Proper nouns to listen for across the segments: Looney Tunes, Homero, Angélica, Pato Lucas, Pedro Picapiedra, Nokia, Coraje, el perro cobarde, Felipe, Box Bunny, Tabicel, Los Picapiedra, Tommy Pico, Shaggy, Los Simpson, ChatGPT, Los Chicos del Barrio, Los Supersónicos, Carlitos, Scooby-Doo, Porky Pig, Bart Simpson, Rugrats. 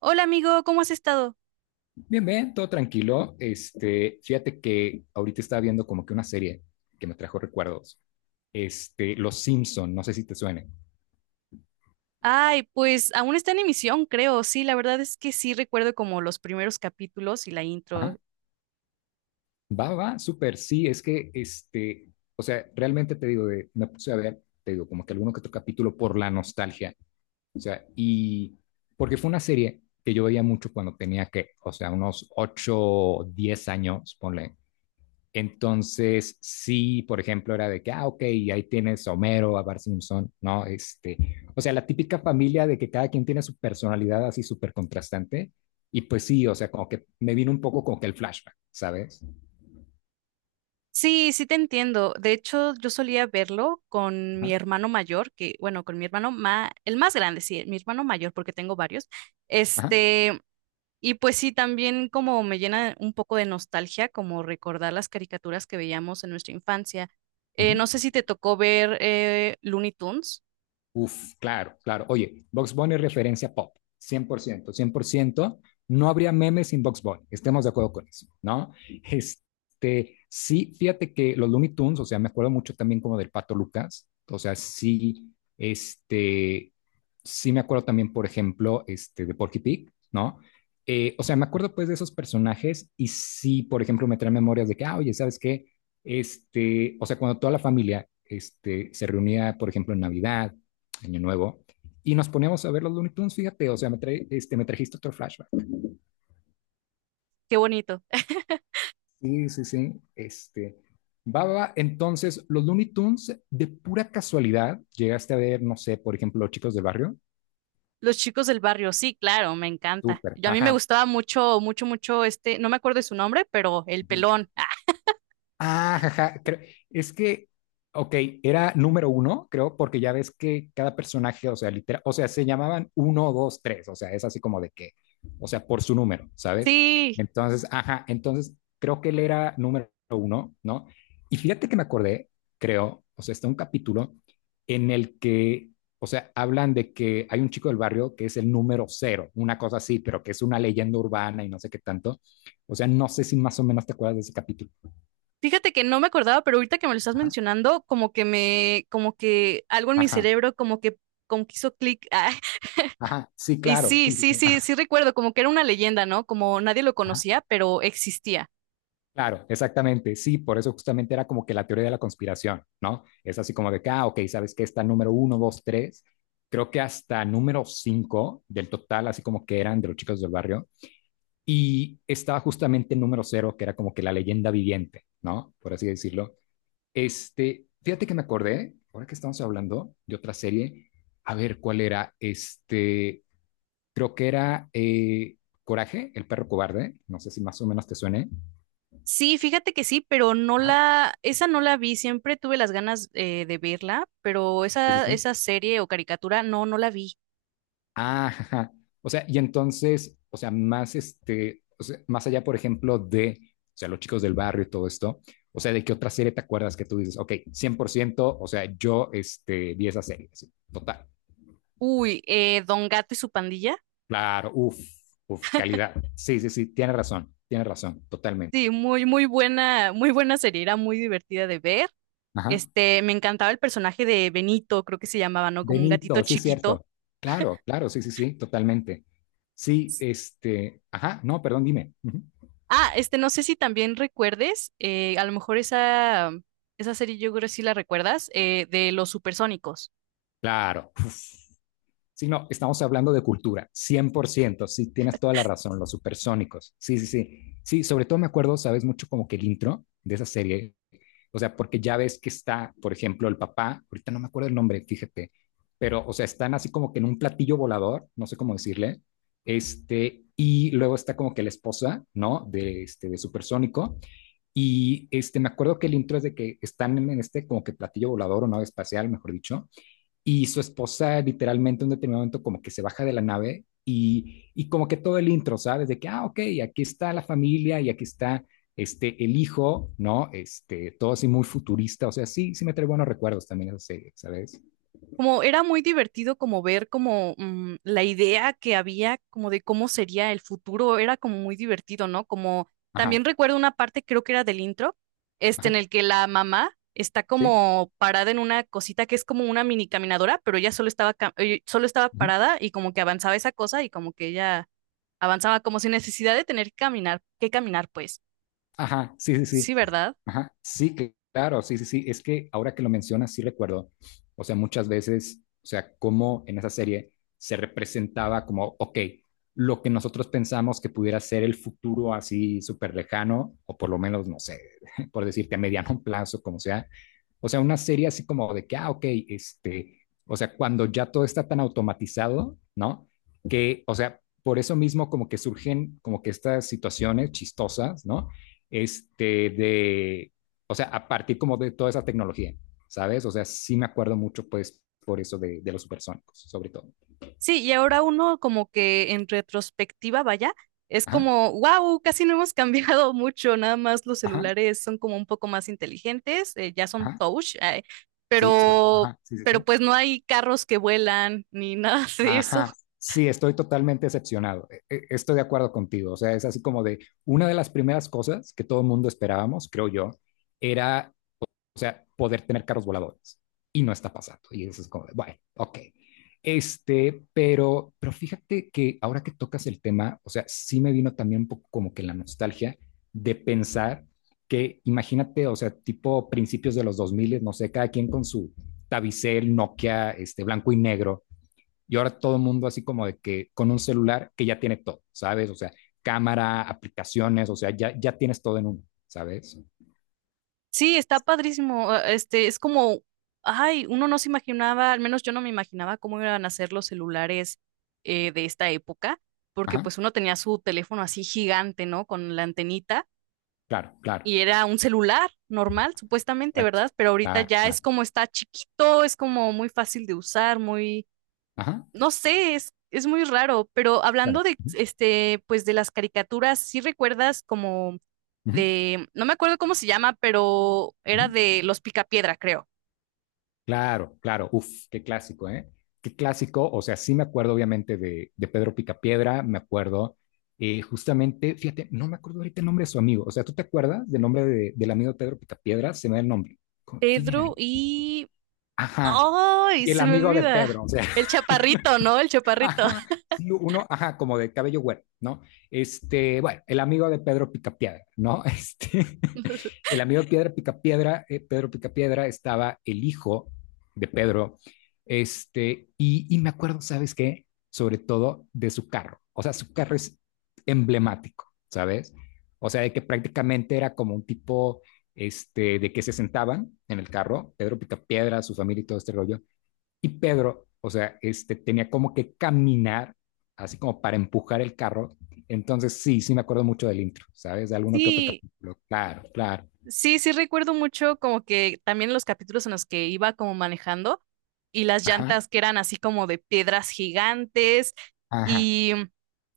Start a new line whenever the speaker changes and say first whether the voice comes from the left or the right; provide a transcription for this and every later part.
right: Hola amigo, ¿cómo has estado?
left: Bien, bien, todo tranquilo. Fíjate que ahorita estaba viendo como que una serie que me trajo recuerdos. Los Simpson, no sé si te suene.
right: Ay, pues aún está en emisión, creo. Sí, la verdad es que sí recuerdo como los primeros capítulos y la
left: Ajá.
right: intro.
left: Va, va, súper, sí, es que, o sea, realmente te digo, me puse a ver, te digo, como que alguno que otro capítulo por la nostalgia, o sea, y porque fue una serie que yo veía mucho cuando tenía que, o sea, unos 8, 10 años, ponle. Entonces, sí, por ejemplo, era de que, ah, ok, y ahí tienes a Homero, a Bart Simpson, ¿no? O sea, la típica familia de que cada quien tiene su personalidad así súper contrastante. Y pues sí, o sea, como que me vino un poco como que el flashback, ¿sabes?
right: Sí, sí te entiendo. De hecho, yo solía verlo con mi
left: Ajá,
right: hermano mayor, que, bueno, con mi hermano ma, el más grande, sí, mi hermano mayor, porque tengo varios.
left: ajá,
right: Este, y pues sí, también como me llena un poco de nostalgia, como recordar las caricaturas que veíamos en nuestra infancia. No
left: ujú.
right: sé si te tocó ver Looney Tunes.
left: Uf, claro, claro. Oye, Box Bunny es referencia pop, cien por ciento, cien por ciento. No habría memes sin Box Bunny, estemos de acuerdo con eso, ¿no? Sí, fíjate que los Looney Tunes, o sea, me acuerdo mucho también como del Pato Lucas, o sea, sí, este, sí me acuerdo también, por ejemplo, de Porky Pig, ¿no? O sea, me acuerdo pues de esos personajes y sí, por ejemplo, me trae memorias de que, ah, oye, ¿sabes qué? O sea, cuando toda la familia, se reunía, por ejemplo, en Navidad, año nuevo, y nos poníamos a ver los Looney Tunes, fíjate, o sea, me trajiste otro flashback.
right: Qué bonito.
left: Sí, sí, sí, Baba, entonces, los Looney Tunes, de pura casualidad, llegaste a ver, no sé, por ejemplo, Los Chicos del Barrio,
right: Los chicos del barrio, sí, claro, me encanta.
left: súper,
right: Yo, a mí me
left: ajá.
right: gustaba mucho, mucho, mucho no me acuerdo de su nombre, pero el pelón. Ah,
left: Ah, jaja, es que, ok, era número uno, creo, porque ya ves que cada personaje, o sea, literal, o sea, se llamaban uno, dos, tres, o sea, es así como de que, o sea, por su número, ¿sabes?
right: sí,
left: Entonces, ajá, entonces creo que él era número uno, ¿no? Y fíjate que me acordé, creo, o sea, está un capítulo en el que, o sea, hablan de que hay un chico del barrio que es el número cero, una cosa así, pero que es una leyenda urbana y no sé qué tanto. O sea, no sé si más o menos te acuerdas de ese capítulo.
right: fíjate que no me acordaba, pero ahorita que me lo estás mencionando, como que me, como que algo en mi
left: Ajá,
right: cerebro, como que hizo clic. Ah,
left: ajá, sí,
right: y
left: claro,
right: sí,
left: sí, sí,
right: sí,
left: sí,
right: sí,
left: ajá,
right: sí recuerdo, como que era una leyenda, ¿no? Como nadie lo
left: ajá,
right: conocía, pero existía.
left: claro, exactamente, sí, por eso justamente era como que la teoría de la conspiración, ¿no? Es así como de que, ah, ok, sabes que está número uno, dos, tres, creo que hasta número cinco del total, así como que eran de los chicos del barrio, y estaba justamente el número cero, que era como que la leyenda viviente, ¿no? Por así decirlo. Fíjate que me acordé, ahora que estamos hablando de otra serie, a ver cuál era, Creo que era Coraje, el perro cobarde. No sé si más o menos te suene.
right: Sí, fíjate que sí, pero no
left: Ajá.
right: la, esa no la vi, siempre tuve las ganas de verla, pero
left: Sí, sí,
right: esa,
left: sí.
right: esa serie o caricatura, no, no la vi.
left: Ah, ajá. O sea, y entonces, o sea, más o sea, más allá, por ejemplo, de, o sea, los chicos del barrio y todo esto, o sea, ¿de qué otra serie te acuerdas que tú dices, ok, 100% o sea, yo vi esa serie, sí, total.
right: Uy, Don Gato y su pandilla.
left: Claro, uff, uff, calidad. Sí, sí, sí, tienes razón, totalmente.
right: Sí, muy, muy buena serie, era muy divertida de ver.
left: Ajá.
right: Me encantaba el personaje de Benito, creo que se llamaba, ¿no? Como un gatito
left: Benito, sí,
right: chiquito.
left: cierto. Claro, claro, sí, sí, sí, totalmente. Sí, ajá, no, perdón, dime. Ujú.
right: Ah, no sé si también recuerdes, a lo mejor esa, esa serie yo creo que sí la recuerdas, de los supersónicos.
left: Claro. Uf. Sí, no, estamos hablando de cultura, 100%, sí, tienes toda la razón, los supersónicos. Sí, sí, sí. Sí, sobre todo me acuerdo, sabes, mucho como que el intro de esa serie, o sea, porque ya ves que está, por ejemplo, el papá, ahorita no me acuerdo el nombre, fíjate, pero, o sea, están así como que en un platillo volador, no sé cómo decirle, y luego está como que la esposa, ¿no? De supersónico. Y me acuerdo que el intro es de que están en este como que platillo volador o nave espacial, mejor dicho, y su esposa literalmente en un determinado momento como que se baja de la nave y como que todo el intro, ¿sabes? De que, ah, ok, aquí está la familia y aquí está el hijo, ¿no? Todo así muy futurista, o sea, sí, sí me trae buenos recuerdos también esa serie, ¿sabes?
right: Como era muy divertido como ver como la idea que había como de cómo sería el futuro, era como muy divertido, ¿no? Como
left: Ajá,
right: también recuerdo una parte, creo que era del intro, en
left: ajá,
right: el que la mamá está
left: sí.
right: como parada en una cosita que es como una mini caminadora, pero ella solo estaba solo estaba
left: Ujú.
right: parada y como que avanzaba esa cosa y como que ella avanzaba como sin necesidad de tener que caminar pues.
left: Ajá, sí, sí,
right: Sí,
left: sí.
right: ¿verdad?
left: Ajá, sí, claro, sí, sí, sí. Es que ahora que lo mencionas, sí recuerdo. O sea, muchas veces, o sea, cómo en esa serie se representaba como, ok, lo que nosotros pensamos que pudiera ser el futuro así súper lejano, o por lo menos, no sé, por decirte a mediano plazo, como sea. O sea, una serie así como de que, ah, ok, o sea, cuando ya todo está tan automatizado, ¿no? Que, o sea, por eso mismo como que surgen como que estas situaciones chistosas, ¿no? este, de, o sea, a partir como de toda esa tecnología, ¿sabes? O sea, sí me acuerdo mucho, pues, por eso de los supersónicos, sobre todo.
right: Sí, y ahora uno como que en retrospectiva, vaya, es
left: Ajá,
right: como, wow, casi no hemos cambiado mucho, nada más los
left: ajá,
right: celulares son como un poco más inteligentes, ya son
left: ajá,
right: touch,
left: sí, sobre todo,
right: pero,
left: ajá, sí, sí,
right: pero
left: sí.
right: pues no hay carros que vuelan ni nada de eso.
left: Ajá, sí, estoy totalmente decepcionado. Estoy de acuerdo contigo. O sea, es así como de una de las primeras cosas que todo el mundo esperábamos, creo yo, era o sea, poder tener carros voladores. Y no está pasando. Y eso es como, bueno, ok. Pero fíjate que ahora que tocas el tema, o sea, sí me vino también un poco como que la nostalgia de pensar que, imagínate, o sea, tipo principios de los 2000, no sé, cada quien con su Tabicel, Nokia, blanco y negro, y ahora todo el mundo así como de que con un celular que ya tiene todo, ¿sabes? O sea, cámara, aplicaciones, o sea, ya, ya tienes todo en uno, ¿sabes?
right: Sí, está padrísimo, es como, ay, uno no se imaginaba, al menos yo no me imaginaba cómo iban a ser los celulares de esta época, porque
left: Ajá,
right: pues uno tenía su teléfono así gigante, ¿no? Con la antenita
left: claro, claro.
right: y era un celular normal, supuestamente,
left: Exacto.
right: ¿verdad? Pero ahorita
left: Claro,
right: ya es
left: claro.
right: como está chiquito, es como muy fácil de usar, muy,
left: Ajá,
right: no sé, es muy raro. Pero
left: claro.
right: hablando de,
left: Ujú,
right: pues de las caricaturas, ¿sí recuerdas como
left: ujú,
right: de, no me acuerdo cómo se llama, pero
left: ujú.
right: era de Los Picapiedra, creo.
left: Claro, claro. Uf, qué clásico, ¿eh? Qué clásico. O sea, sí me acuerdo obviamente de Pedro Picapiedra, me acuerdo justamente, fíjate, no me acuerdo ahorita el nombre de su amigo. O sea, ¿tú te acuerdas del nombre del amigo de Pedro Picapiedra? Se me da el nombre. ¿Quién era?
right: Pedro y...
left: Ajá.
right: ¡Ay!
left: Y el
right: Se me
left: amigo de
right: olvida.
left: Pedro, o sea,
right: El chaparrito, ¿no? El chaparrito.
left: ajá, sí, uno, ajá, como de cabello güero, ¿no? Bueno, el amigo de Pedro Picapiedra, ¿no? Este, El amigo Piedra Picapiedra, Pedro Picapiedra, estaba el hijo de Pedro. Y me acuerdo, ¿sabes qué? Sobre todo de su carro. O sea, su carro es emblemático, ¿sabes? O sea, de que prácticamente era como un tipo de que se sentaban en el carro, Pedro Picapiedra, su familia y todo este rollo. Y Pedro, o sea, tenía como que caminar, así como para empujar el carro. Entonces, sí, sí me acuerdo mucho del intro, ¿sabes? De alguno que otro
right: Sí,
left: capítulo. Claro, claro.
right: sí, sí recuerdo mucho como que también los capítulos en los que iba como manejando y las
left: Ajá,
right: llantas que eran así como de piedras gigantes
left: ajá,
right: y,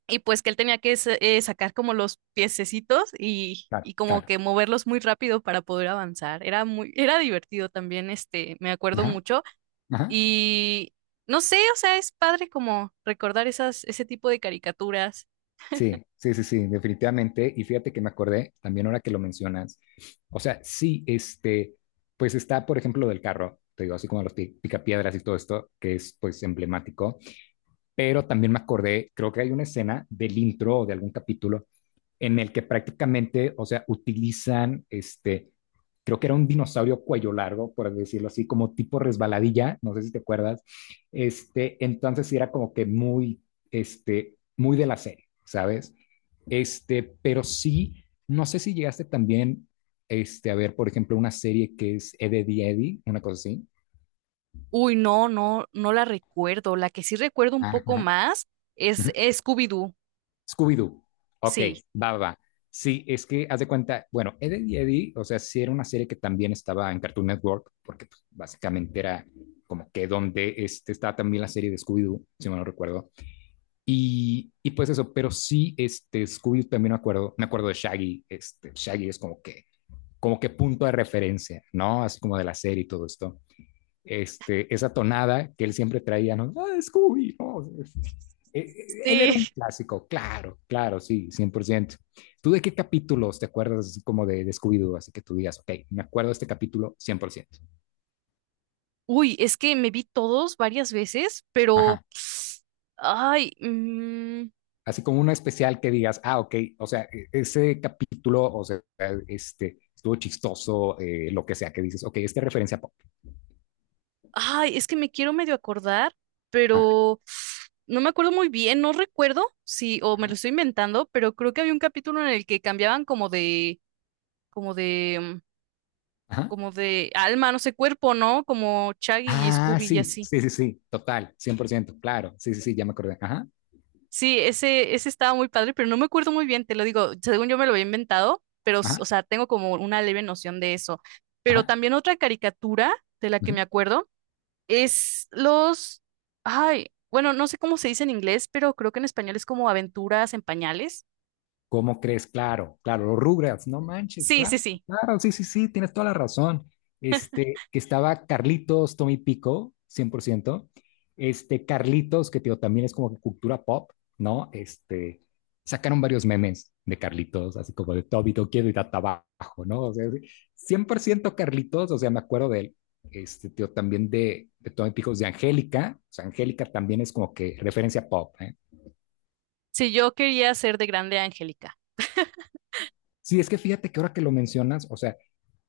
right: y pues que él tenía que sacar como los piececitos
left: claro,
right: y como
left: claro.
right: que moverlos muy rápido para poder avanzar. Era muy, era divertido también, me acuerdo
left: Ajá,
right: mucho
left: ajá.
right: y no sé, o sea, es padre como recordar esas, ese tipo de caricaturas.
left: Sí, sí, sí, sí, definitivamente. Y fíjate que me acordé también ahora que lo mencionas. O sea, sí, pues está, por ejemplo, lo del carro, te digo, así como los picapiedras y todo esto, que es pues emblemático. Pero también me acordé, creo que hay una escena del intro o de algún capítulo en el que prácticamente, o sea, utilizan creo que era un dinosaurio cuello largo, por decirlo así, como tipo resbaladilla, no sé si te acuerdas. Entonces sí era como que muy, muy de la serie, ¿sabes? Pero sí, no sé si llegaste también a ver, por ejemplo, una serie que es Eddie Eddie, una cosa así.
right: Uy, no, no, no la recuerdo. La que sí recuerdo un poco
left: Ajá.
right: más es
left: Ujú.
right: Scooby-Doo.
left: Scooby-Doo. Ok,
right: Sí,
left: va, va, va. Sí, es que haz de cuenta, bueno, Ed, Ed y Eddie, o sea, sí era una serie que también estaba en Cartoon Network, porque pues, básicamente era como que donde estaba también la serie de Scooby-Doo, si mal no recuerdo. Y pues eso, pero sí, Scooby-Doo también me acuerdo de Shaggy, Shaggy es como que punto de referencia, ¿no? Así como de la serie y todo esto esa tonada que él siempre traía, ¿no? Ah, Scooby, ¿no? Él era un
right: sí.
left: clásico, claro, claro, sí, cien por ciento. ¿Tú de qué capítulos te acuerdas como de Scooby-Doo? Así que tú digas, ok, me acuerdo de este capítulo cien por ciento.
right: Uy, es que me vi todos varias veces, pero...
left: Ajá.
right: Ay, mm,
left: Así como uno especial que digas, ah, ok, o sea, e, ese capítulo, o sea, estuvo chistoso, lo que sea, que dices, ok, esta referencia pop.
right: ay, es que me quiero medio acordar,
left: Ajá,
right: pero no me acuerdo muy bien, no recuerdo si, o me lo
left: ajá,
right: estoy inventando, pero creo que había un capítulo en el que cambiaban como de, como de,
left: ajá.
right: como de alma, no sé, cuerpo, ¿no? Como Shaggy y
left: Ah,
right: Scooby y
left: sí,
right: así.
left: sí, sí, sí, total, 100% claro, sí, sí, sí, ya me acordé. Ajá,
right: Sí, ese estaba muy padre, pero no me acuerdo muy bien, te lo digo, según yo me lo había inventado, pero, o
left: ajá,
right: sea, tengo como una leve noción de eso. Pero
left: ajá.
right: también otra caricatura de la que
left: Ajá.
right: me acuerdo es los, ay, bueno, no sé cómo se dice en inglés, pero creo que en español es como aventuras en pañales.
left: ¿Cómo crees? Claro, claro, los Rugrats, no manches,
right: Sí, sí,
left: claro,
right: sí.
left: claro, sí, sí, sí, tienes toda la razón. Que estaba Carlitos, Tommy Pico, 100%. Carlitos, que tío, también es como que cultura pop, ¿no? Sacaron varios memes de Carlitos, así como de Tobito, quiero ir a trabajo, ¿no? O sea, sí, 100% Carlitos, o sea, me acuerdo de él. Tío, también de Tommy Pico, de Angélica, o sea, Angélica también es como que referencia pop, ¿eh?
right: Sí, yo quería ser de grande Angélica.
left: Sí, es que fíjate que ahora que lo mencionas, o sea,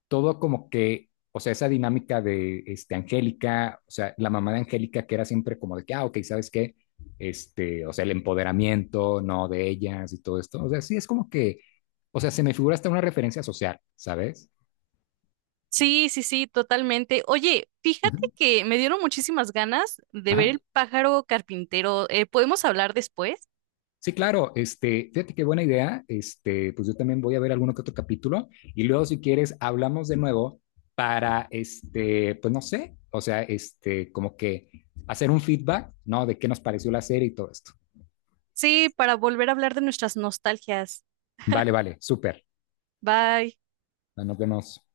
left: todo como que, o sea, esa dinámica de Angélica, o sea, la mamá de Angélica que era siempre como de que, ah, ok, ¿sabes qué? O sea, el empoderamiento, ¿no? De ellas y todo esto. O sea, sí, es como que, o sea, se me figura hasta una referencia social, ¿sabes?
right: Sí, sí, sí, totalmente. Oye, fíjate
left: Ujú.
right: que me dieron muchísimas ganas de ver
left: Ajá.
right: el pájaro carpintero. ¿Podemos hablar después?
left: Sí, claro, fíjate qué buena idea. Pues yo también voy a ver alguno que otro capítulo y luego si quieres hablamos de nuevo para pues no sé, o sea, como que hacer un feedback, ¿no? De qué nos pareció la serie y todo esto.
right: Sí, para volver a hablar de nuestras nostalgias.
left: Vale, vale, súper.
right: Bye.
left: Bueno, nos vemos.